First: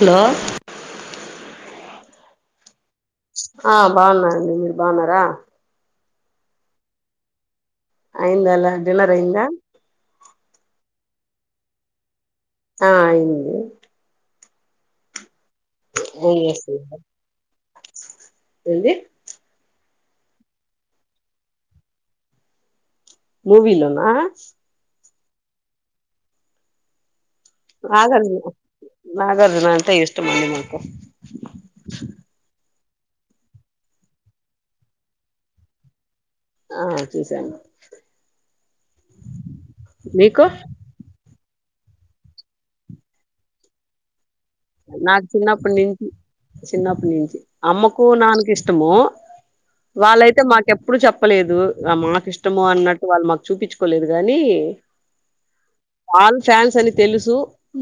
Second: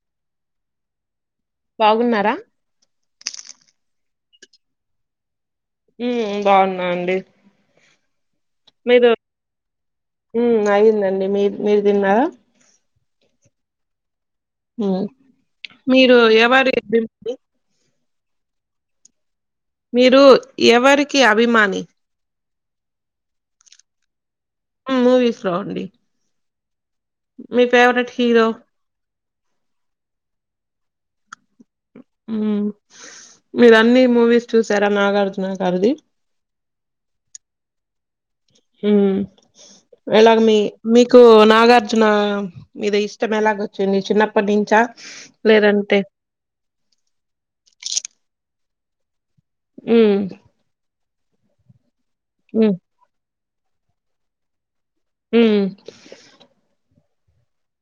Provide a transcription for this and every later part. Hollow బాగున్నారా ఆ బాన్నాండి మీరు బాన్నారా ఉమ్ బాఉన్నా అండి అయిందా అలా మీ డిన్నర్ దోట్ అయిందా ఉమ్ అయిందండి మీ మీరు దిన్నారా ఆ ఐది ఉంగ మీరు ఎవరి దిమ్ ది ఏంది మీరు ఎవరికి అభిమాని మూవీ లో నా మూవీస్ లో అండి మీ ఫేవరెట్ నాగారుజున్ హీరో నాగార్జున అంటే ఇష్టమండి మాకు హ్మ్ మీరు అన్నీ మూవీస్ చూసారా నాగార్జున గారిది ఆ చూసాను ఉమ్ వేలాగ్ మీకు మీ మీకు నా నాగార్జున మీద ఇష్టం ఎలాగొచ్చింది చిన్న ప్ నా చిన్నప్ నించి చిన్నప్ నించి అమ్మకు నాన్ కు ఇష్టము ఉమ్ వాల్ లయితే మాకెప్పుడు చెప్పలేదు మాకు ఇష్టము ఉమ్ అన్నట్టు వాళ్ళు మాక్ చూపిచుకోలేదు గానీ ఉమ్ ఆల్ ఫ్యాన్స్ అని తెలుసు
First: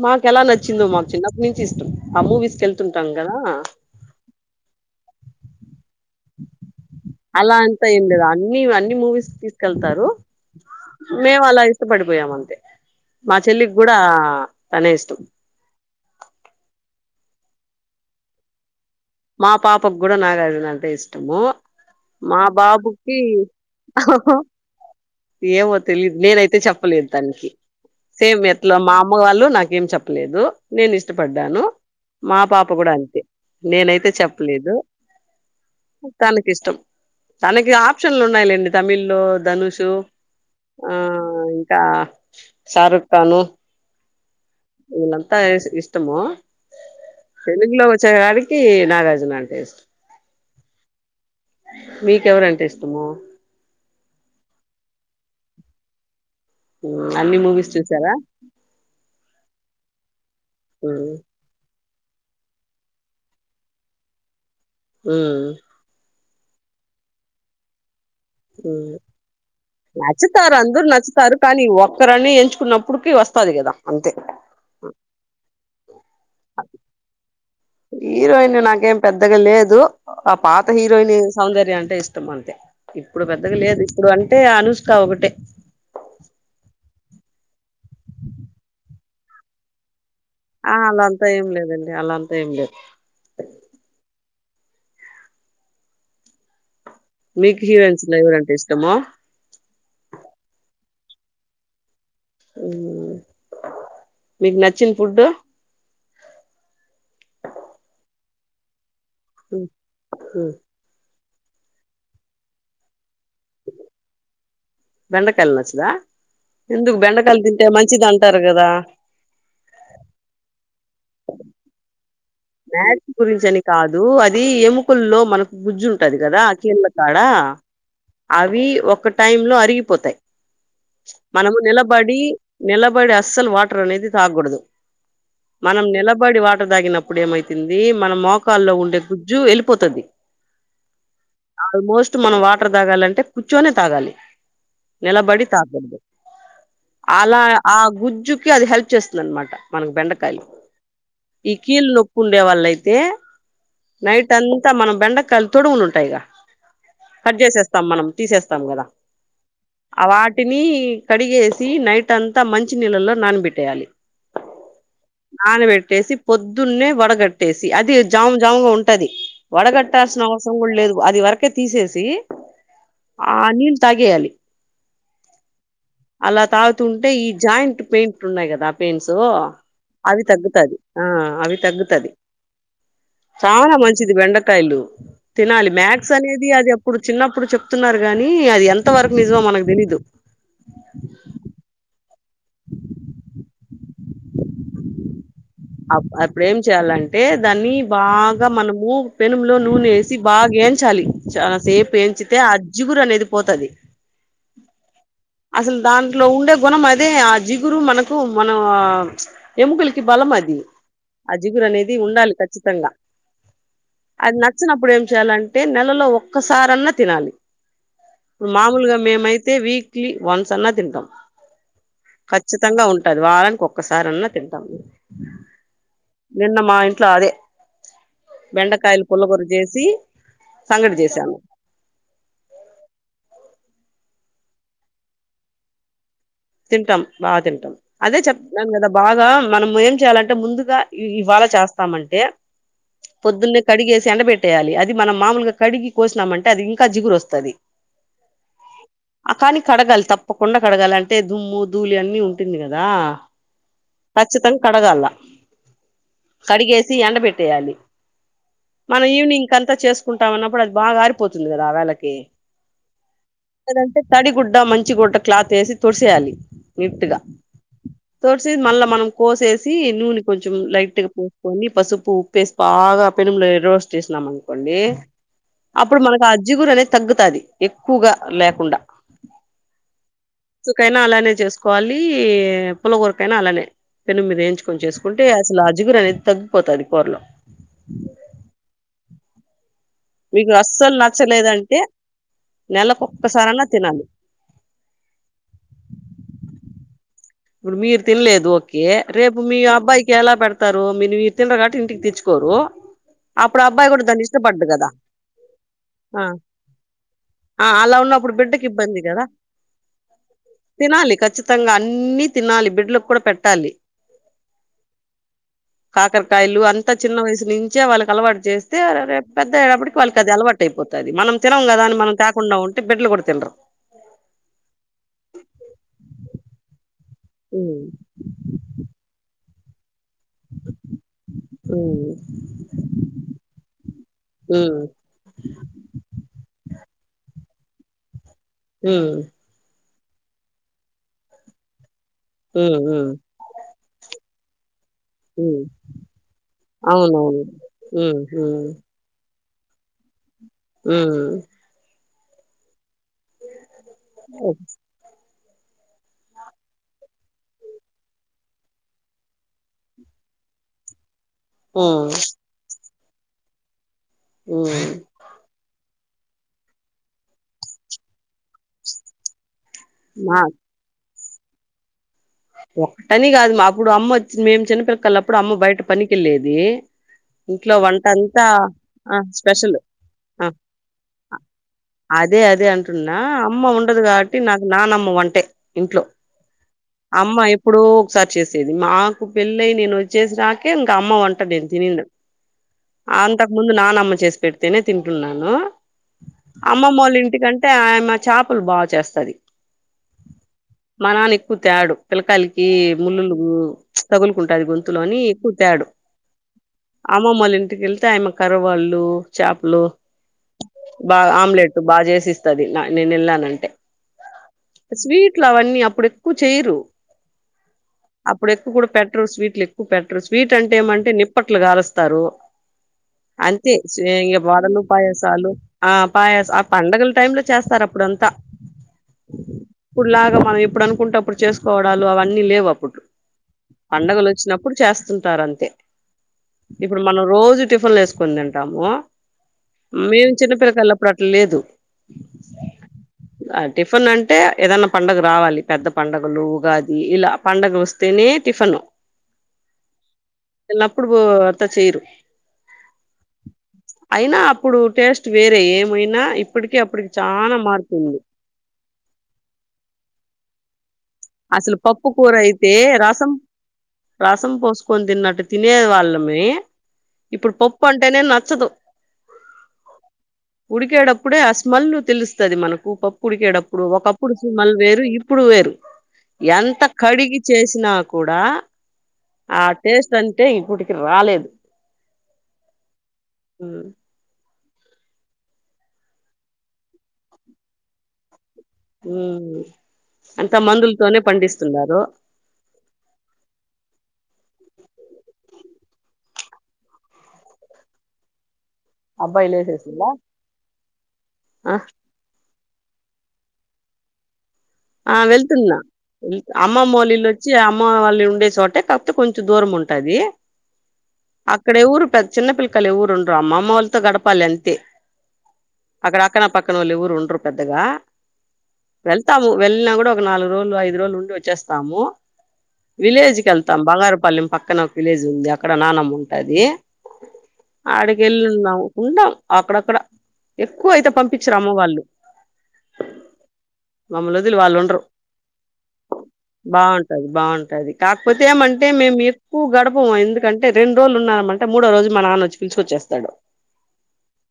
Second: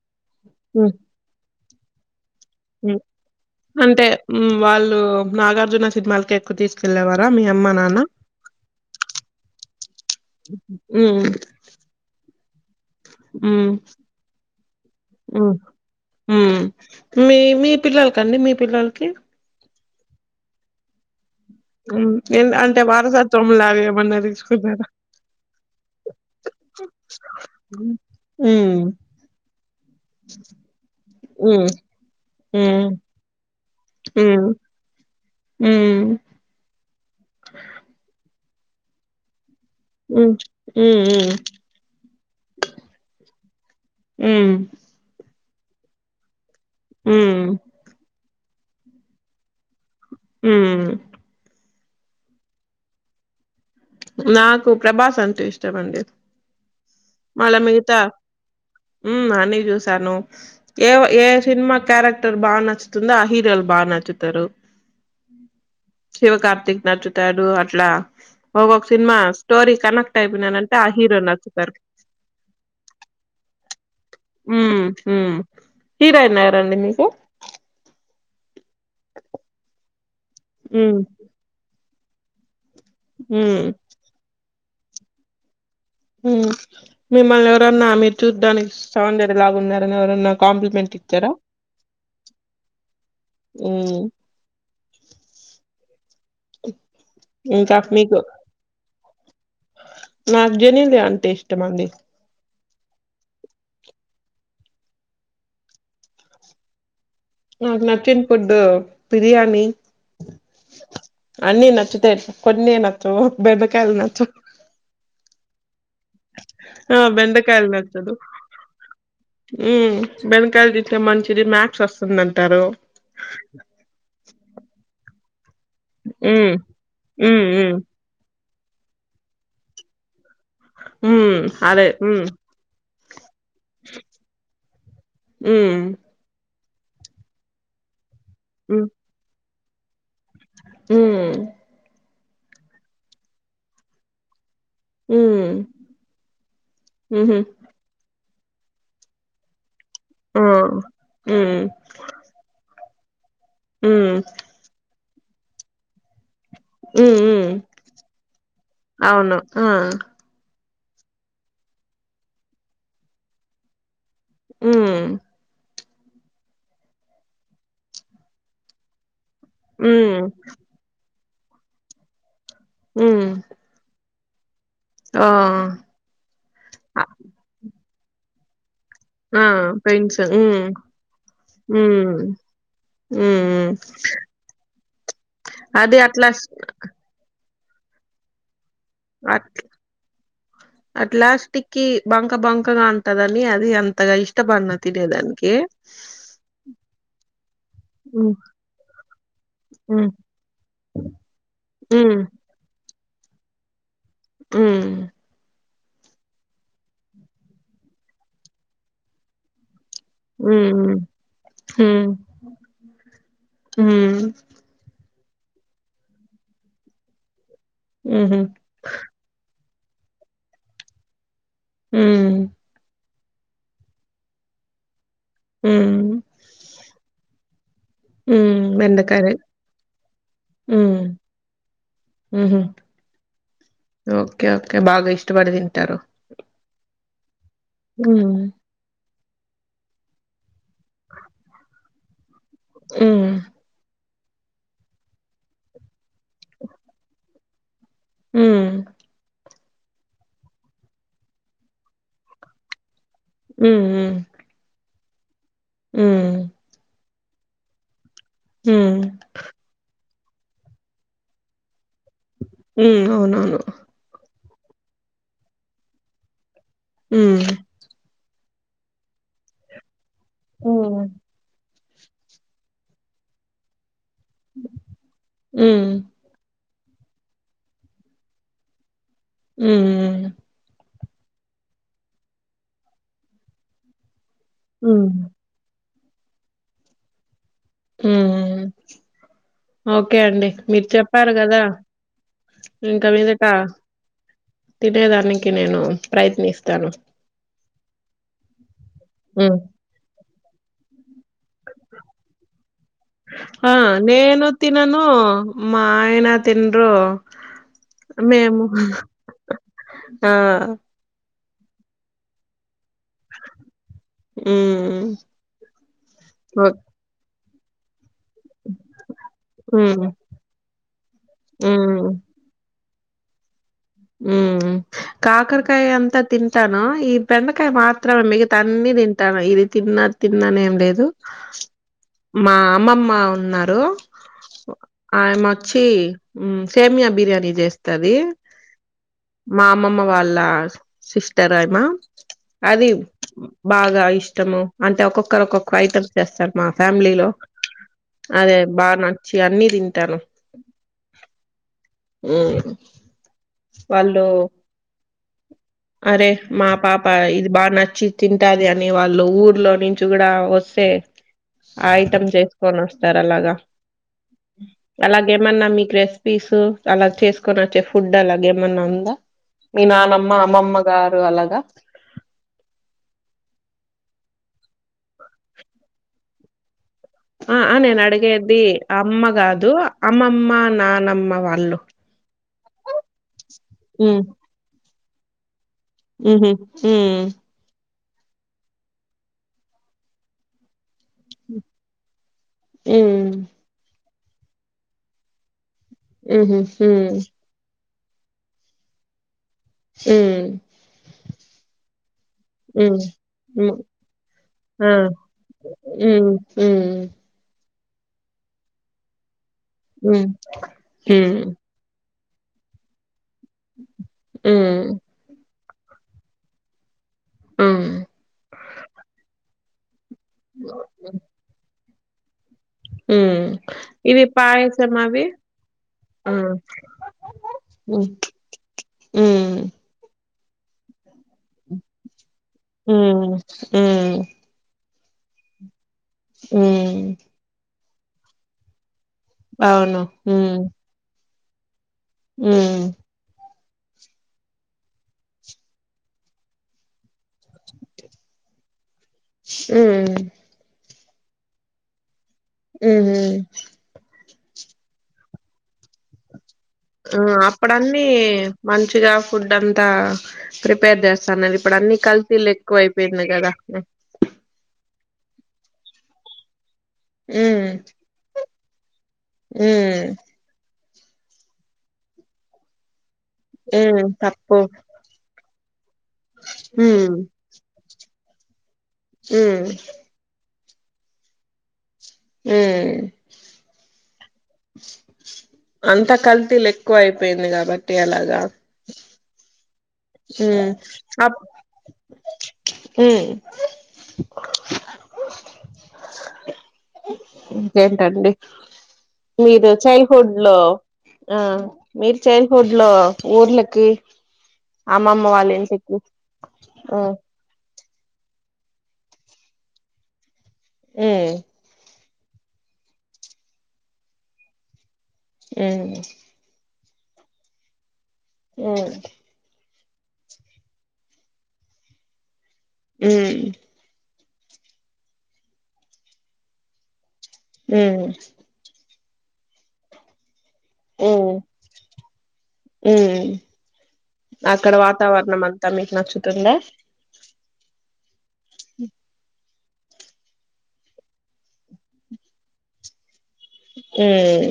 మాక్ కేలా నచ్చిందో మాక్ చిన్నప్ నించి ఇష్టం ఆ మూవీస్ హ్మ్ అంటే ఉమ్ వాళ్ళు నాగార్జున సిన్ మాల్ కే ఎక్కు తీస్ అలా అంత ఏం లేద్ అన్ని వన్నీ మూవీస్ తీస్ కెల్ తారు మేమ్ అలా ఇష్టపడిపోయామంతే ఉమ్ తనే ఇష్టం ఓ హ్మ్మ్ మీ మీ పిల్లల్ కండి మీ పిల్లల్ కీ పాపం గుడా నాగార్జున అంటే ఇష్టము ఉమ్ మా ఎందంటే బాబుకి వారసత్వంలాగా ఏమన్నా దీస్ కున్నరా ఏమో తెలిద్ నేనైతే చెప్పలేన్ తన్ కీ సేమ్ ఎట్లా హ్మ్. మా అమ్మ వాళ్ళు నాకేం చెప్ ప్ లేదు నేన్ ఇష్టపడ్డాను హ్మ్. మా పాప హ్మ్. గుడా అంతే నేన్ కీ చప్ హ్మ్. లేదు హ్మ్. తన్ కిష్టం తనకి ఆప్ షన్ లున్నాయిలెండి తమిళ్ లో ధనుష్ తు హ్మ్. హ్మ్. ఆ హ్మ్. హ్మ్. ఇంకా షారుఖాను హ్మ్. ఇలమ్ తాయిష్ ఇష్టము హ్మ్. తెలుగులో వచ్చేకాడికి నాగార్జున అంటే ఇష్టం ఉమ్మ్ మీకెవరంటే ఇష్టము నాకు ప్రభాస్ అంటే ఇష్టమండి అన్ని మూవీస్ మళమితా చూసారా ఉమ్ అని క్ జూస్ టను ఏ వో ఏ సిన్ మా క్యారక్ టర్ బా నచ్చుతుందో ఆ హీరోలు బా నచ్చుతరు ఉమ్ మ్ శివ కార్తీక్ నచ్చుతాడు అట్లా ఒక్కొక్క మ్ సినిమా స్టోరీ కనెక్ట్ నచ్చుతారు అయిపోయినానంటే ఆ అందరూ హీరో నచ్చుతారు కానీ ఒక్కరని ఎంచుకున్నప్పుడికి వాస్ పది గదా అంతే మ్ హ్మ్ హీరోయిన్ ఏరండి మీకు హీరోయిన్ నాకేం పెద్దగా లేదు ఆ పాత ఉమ్ హీరోయిని సౌందర్య అంటే ఇష్టం అంతే ఇప్పుడు పెద్దగా ఉమ్ లేదు ఇప్పుడు అంటే అనుష్కా ఒకటే ఉమ్ మీమల్ ఎవరన్న మీర్ చూడానికి సౌదర్య లాగ ఉన్నారని ఎవరన్న కాంప్లి ఆ ట్ మెంట్ అలా అంతా ఇచ్చర ఏం లేదండి అలా అంతా ఏం లేదు ఉమ్ మీకు ఇంకా ఫ్ హీరోయిన్స్ లో మీకు ఎవరంటే ఇష్టము నాక్ జెనిలియ అన్ టేష్టమండి ఉమ్ మీక్ నచ్చిన్ ఫుడ్డు నాక్ నచ్చిన్ ఫుడ్డు పిర్ యని అన్నీ నచ్చుతాయ్ కొన్నే నచ్చవు బెండకాయల్ నచ్చవ్ బెండకాయల్ నచ్చదా ఎందుకు ఆ తింటే బెండకాయలు మంచిది నచ్చదు అంటారు కదా ఉ బెండకాయల్ మంచిది మ్యాక్స్ ఓస్ మ్యాక్స్ గురించి అని కాదు అది ఎముకల్లో మనకు గుజ్జు ఉంటది కదా ఉమ్ కీళ్ళ కాడ హ్మ్ హ్మ్. అవి ఒక టైమ్ లో అరిగిపోతాయి హ్మ్. మనము అదే. నిలబడి హ్మ్. నిలబడి అస్సలు వాటర్ అనేది తాగ్గూడదు హ్మ్. మనం నిలబడి వా వాటర్ దాగినప్పుడు ఏమైతంది మన మోకాల్లో ఉండే గుజ్జు వెళ్ళిపోతది మ్ ఆల్మోస్ట్ మనం వాటర్ తాగాలంటే కూర్చొనే తాగాలి నిలబడి హ్మ్. తా హుహు. అలా ఆ గుజ్జుకి అది హెల్ప్ చేస్తుంది అనమాట మనకు బెండకాయలు ఆ! ఈ హ్మ్. కీళ్ల నొప్పు ఉండే వాళ్ళైతే హ్మ్. నైట్ అంతా మనం బెండకాయలు తొడుములు ఉంటాయిగా హ్మ్. కట్ హ్మ్. చేసేస్తాం మనం తీసేస్తాం కదా అవును. ఆ! అవాట్ నీ కడిగేసి నైట్ అంతా మంచి నీళ్లలో నానబెట్టేయాలి హ్మ్. నానబెట్ ట్టేసి పొద్దున్నే వడగట్టేసి అది జాము జాముగా ఉంటది వడగట్టాల్సిన హ్మ్. అవసరం కూడా లేదు అది వరకే తీసేసి హ్మ్. ఆ నీళ్ళు తాగేయాలి ఆ! అలా అ తాగుతుంటే ఈ జాయింట్ పెయింట్ ఉన్నాయి కదా పెయిన్సో ఆ! అవి పెన్షన్. హ్మ్. తగ్గుతాది ఆ అవి తగ్గుతది హ్మ్. హ్మ్. చానా మంచిది బెండకాయలు తినాలి అది మ్యాక్స్ అట్లా స్ అనేది అది అప్పుడు చిన్నప్పుడు చె చెప్తున్నారు గాని అది ఎంత వరకు నిజమో అట్ మనకు తెలీదు అట్లా స్టిక్కీ బంక బంకగా ఉంటదని అది అం అంతగ ఇష్టపడను తినేదాని అప్ అప్పుడు ఏం చెయ్యాలంటే దాన్ని హ్మ్. బాగా మనము పెనం లో నూనె హ్మ్. వేసి బాగ యించాలి చాలా సేపు హ్మ్. వేయించితే ఆ జ్జిగురు అనేది పోతది మ్ అసలు దాంట్లో ఉండే గుణం అదే ఆ జిగురు మనకు మనం ఎముకలు బలం అది హ్మ్. అ జిగురు అనేది హ్మ్. ఉండాలి ఖచ్చితంగా హ్మ్. హ్మ్. అది నచ్చనప్పుడు ఎమ్ చేయలంటే నెలలో ఒక్కసారన్నా తినాలి హుహు. ఇప్పుడు మామూలుగా మేమైతే వీక్ వీక్లీ వన్స్ అన్నా తింటాం హ్మ్. కఖచ్చితంగా ఉ ప్రతీ వారానికి ఒక్కసారి అన్నా తింటాం హ్మ్. నిన్న మా ఇంట్లో అదే హ్మ్. బెండకాయలు బెండకాయ. పుల్లగొర చేసి సంగటి చేసాము మ్ హూ ఓకే ఓకే బాగా ఇష్టపడి తింటారు తింటాం బాగా తింటాం అదే హ్మ్. చెప్తున్నాను కదా బాగా మనం ఏం చేయాలంటే ముందు రా ఇ-ఇవాళ చేస్తామంటే హ్మ్. పొద్దున్నే కడిగే ఎండ పెట్టేయాలి అది మనం మామూలుగా కడిగి కోసినామంటే అది ఇంకా జిగురు వస్తాది మ్ కానీ కడగాలి తప్పకుండా కడగాలి అంటే దుమ్ము ధూలి అన్ని ఉంటుంది కదా హ్మ్. హ్మ్. ఖచ్చితం కడగళ్ల హ్మ్. కడిగేసి ఎండ పెట్టేయాలి హ్మ్. మనం ఈవినింగ్ అంతా చేస్ కుంటాన్నప్పుడు అది బాగారిపోతుంది కాద ఆళ్లకి హ్మ్. అవునవును. లేదంటే తడి గుడ్ డ్డా మంచి గుడ్డ క్లాతేసి తుడిసేయలి నిట్ గా హ్మ్. తుడ్ సీ మళ్ళా మనం కోసేసి నూనె కొంచెం హ్మ్. లైట్గా పోసుకొని పసుప్ ఉప్పు ఉప్పేసి బాగా పెనంలో రోస్ట్ చేసినామనుకోండి హ్మ్. అపుడు మనకు ఆ జిగురనేది తగ్గుతాది ఎక్కువగా లేకుండా మ్ మ్ లైనా అలానే చేసుకోవాలి పులగూరకైనా అలానే పెనం మీద ఎంచుకొని చేసుకుంటే హ్మ్. అసలాజిగురనేది తగ్గిపోతది కూరలో ఉమ్ ఓకే అండి మీకు మీరు అస్సలు చెప్పారు గదా నచ్చలేదంటే నెలకు ఇంక మీదట ఒక్కసారన్నా తినాలి తినేదానికి నేను ప్రయత్నిస్తాను ఇపుడు మీరు తినలేదు ఓకే రేపు మీ హ్మ్. అబ్బాయికెలా పేడ్తారు మీరివి తిండ్రు కావట్టి ఇంటికి తెచ్చుకోరు అప్పుడు ఆ అబ్బాయి కూడా దాన్ని నేను ఇష్టపడ్డు కదా తినను మా ఆ ఆయన తిన్రు ఆ అలా ఉన్నప్పుడు బిడ్డకి ఇబ్బంది గదా ఆ! తినాలి ఖచ్చి తంగా అన్ని తినాలి బిడ్ల కూడ పెట్టాలి హ్మ్. కాకరకాయలు ఓక్ అంత చిన్న వయసు నించే వాళ్ళకలవాటు చేస్తే రేప్ పెద్దయ్యేటప్పటికి హ్మ్. వాళ్ళకది అలవాటైపో తది మనం తినం గదాని హ్మ్. మనం తేకుండా ఉంటే బిడ్లు కూడా తినరు మ్మ్ కాకరకాయంత తింటాను ఈ బెండకాయ ఉమ్ మాత్రమే మిగతాన్ని దింటాను ఇది తిన్ అది తిన్నని ఏం లేదు ఉమ్ మా అమ్మమ్మ ఉన్నారు ఉమ్ ఆయమోచ్చి మ్ సేమియా బిర్యానీ చేస్తది హుమ్ అమ్మమ్మ వాళ్ళ సిస్టర్ అయిమా ఉమ్ అది ఉమ్ బాగా ఇష్టము అంటే ఒక్కొక్కరు ఉమ్ ఒక్కొక్క ఐటమ్స్ చేస్తారు మా ఫ్యామిలీలో అవునవును ఉమ్ అదే ఉమ్ బాన చీ అన్నీ తింటాను ఉమ్ వాళ్ళు అరే మా పాప ఇది బానచ్చి తింటాదని వాళ్ళు ఊర్లో నుంచి గూడ వొస్తే ఉమ్ ఐటెమ్ జేస్కొనొస్తారలాగా ఉమ్ అలాగేమన్నా మీక్ రెస్ పిసు అలా చేస్కొని వచ్చే ఫుడ్ అలాగేమన్న ఉందా మీ నానమ్మ మా అమ్మమ్మ గా రు అలగా ఒక్టని గాదు మాపుడు అమ్మోచ్చి మేము చిన్నపిల్లకళ్ళప్పుడు అమ్మ బయట పనికెళ్లేది ఆ ఆ నేనడిగేది ఆ అమ్మ గాదు స్పెషల్ ఆ అమ్మమ్మ నానమ్మ వాళ్ళు అదే అదే అంటున్నా అమ్మ ఉండదు ఉమ్ కావట్టి నాకు నానమ్మ వంటే ఉహు ఉ మ్ ఎపుడో ఒకసారి చేసేది మాకు పెళ్ళయి నేనొచ్చేసినాకే అమ్మ వంట నేను తినిండ్ ఉమ్ అంతకముందు నానమ్మ చేస్ పెడ్తేనే తింటున్నాను ఉహు అమ్మమ్మోళ్ల ఇంటికంటే మా చేపలు బాచేస్తది మ్మ్ కు తాడు పిల్లకాయలకి ముళ్లులు ఉమ్ తగులుకుంటాది ఆ గొంతులో అని ఎక్కువ తేడు ఉమ్ ఉమ్ అమ్మమ్మోలింటికెల్ త్యామె కరువాళ్ళు చాపలు ఉమ్ బా ఉమ్ ఆమ్లెట్ బా జెసిస్ తది నేను వెళ్ళానంటే ఉమ్ స్వీట్లు అవన్నీ అపుడెక్కువ చేయరు ఉమ్ అప్పుడెక్కువ కూడా పెట్టరు స్వీట్లు ఎక్కువ పెట్టరు స్వీట్ అంటే ఏమంటే నిప్పట్లు కాలుస్త్ తరు ఉం అంతే చె వడలు పాయసాలు ఆ పాయస హ్మ్ ఆ పండగల టైమ్ లో చేస్తారు అప్పుడు అంతా హ్మ్ ఇప్పుడులాగా మనం ఎప్పుడు అనుకుంటేప్పుడు చేసుకోవడాలు అవన్నీ లేవు అప్పుడు హ్మ్ హ్మ్ హ్మ్ పండగలు వచ్చినప్పుడు చేస్తుంటారు అంతే ఉ టిఫన్ వేసుకొని తింటాము అవును మేము చిన్నపిల్కిల్లప్పుడు అట్లా లేదు ఉ ఆ, టిఫిన్ అంటే ఏదన్నా పండుగ రావాలి పెద్ద పండగ లు ఉగాది ఇలా పండగ వస్తేనే టిఫను ఉం లప్పుడు బో అంత చేయ్యరు ఉ హు అయినా అప్పుడు టేస్ట్ వేరే ఏమైనా ఇప్పటికి అప్పటికి ఆ చానా అప్పుడన్నీ మార్పుంది. మంచిగా ఫుడ్ అంతా ప్రిపేర్ చేస్ అసలు పప్పు కూరయితే రసం కదా రసం పోసుకొని తిన్నట్ టు తినే వాళ్ళమీ ఇప్పుడు హ్మ్ పప్పు అంటేనే నచ్చదు హ్మ్ ఉడికేటప్పుడే ఆ స్మెల్ తెలుస్తది మనకు పప్ కుడికేటప్పుడు హ్మ్ ఒకప్పుడు తప్పు సుమల్ వేరు ఇప్పుడు వేరు ఎంత హ్మ్ కడిగి చేసినా కూడా ఆ హ్మ్ టేస్ట్ అంటే ఇప్పటికీ రాలేదు ఉం అంత కల్తీలు ఎక్కువ అయిపోయింది కాబట్టి అలాగా ఉ అంతా హ్మ్ మందులతోనే పండిస్తున్నారు ఉం ఇంకెంటండి అబ్బాయి మీరు చైల్డ్ లేసేసిండా హుడ్ లో ఆ మీరు చైల్డ్ ఫుడ్లో ఊర్లకి ఆ అమ్మమ్మ వాళ్ళ వెళ్తున్నా ఇంటికి ఆ అమ్మమ్మొల్ల ఇల్లు వచ్చి అమ్ మా వాళ్ళు ఉండే చోటే కాపోతే కొంచెం దూరం ఉంటది అక్కడ ఎవరు పెద్ చిన్న పిల్లకాయలు ఎవరు ఉండ్రరు అమ్మమ్మ వాళ్ళతో గడపాలి అంతే ఉం పక్కనోళ్లు ఎవరు ఉండ్రు పెద్దగా ఉం వెళ్ళిన కూడా ఒక నాలుగు రోజులు ఐదు రోజులు ఉండి వచ్చేస్తాము విలేజ్ ఉమ్ కెళ్తాం బంగారు పళ్లెం పక్కన ఒక విలేజ్ ఉంటది అక్కడ నానమ్మ ఉంటది ఉమ్ ఆడికి వెళ్ళిన్నాం ఉండామ్ అక్కడక్కడ ఎక్కువ అయితే ఉమ్ పంపించరు అమ్మ వాళ్ళు ఉమ్ మమ్మల్ని వదిలి అక్కడ వాళ్ళు ఉండరు వాతావరణం అంతా మీకు నచ్చుతుందా బాగుంటది కాకపోతే ఏమంటే మేము ఎక్కువ గడపం ఎందుకంటే రెండు రోజులు ఉన్న మంటే మూడో రోజు మా నాన్న వొచ్చి పీల్చుకొచ్చేస్తాడు ఉం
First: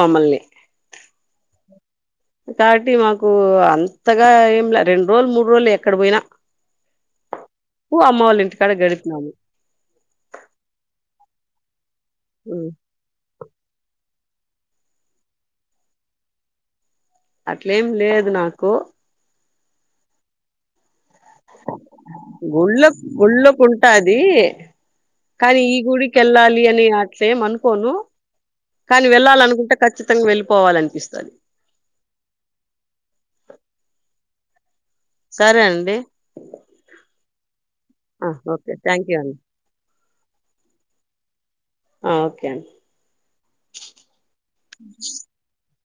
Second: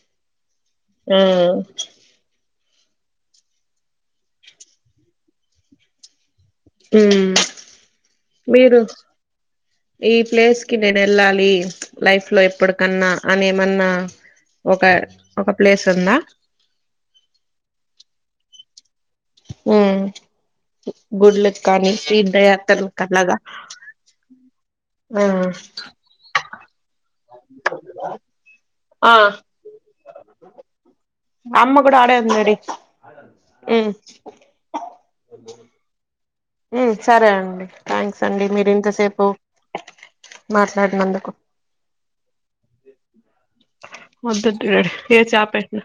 మమల్ని ఉ కాబట్టి మాకు అంతగా ఏంల రెండు రోజులు మూడు రోజులు ఎక్కడ పోయినా ఊ మ్ ఎక్కువ అమ్మ వాళ్ళ ఇంటికాడ మీరు గడిపినాము ఈ ప్లేస్ కి నేను వెళ్ళాలి లైఫ్ లో హ్మ్. ఎప్పటికన్నా అనేమన్నా ఒక ఒక ప్లేస్ ఉన్నా అట్లేం లేదు నాకు ఉమ్ గుడ్ల కానీ గుళ్ళ తీర్థయాత్తలూకలాగా గుళ్ళకుంటాది కానీ ఈ గుడికి ఎల్లాలి అట్లెం అనుకోను కాలి ఆ వెళ్ళాలనుకుంటే ఖచ్చితంగా వెళ్ళిపోవాలనిపిస్తది మ్ సరే అండి మ్ సరే అండి. థ్యాంక్స్ ఆ! అండి మీరు ఓకే థ్యాంక్ యూ ఇంతసేపు అండి మాట్లాడినందుకు. ఆ! ఓకే అండి వత్తుండ్రి ఏ చాప ఎట్టన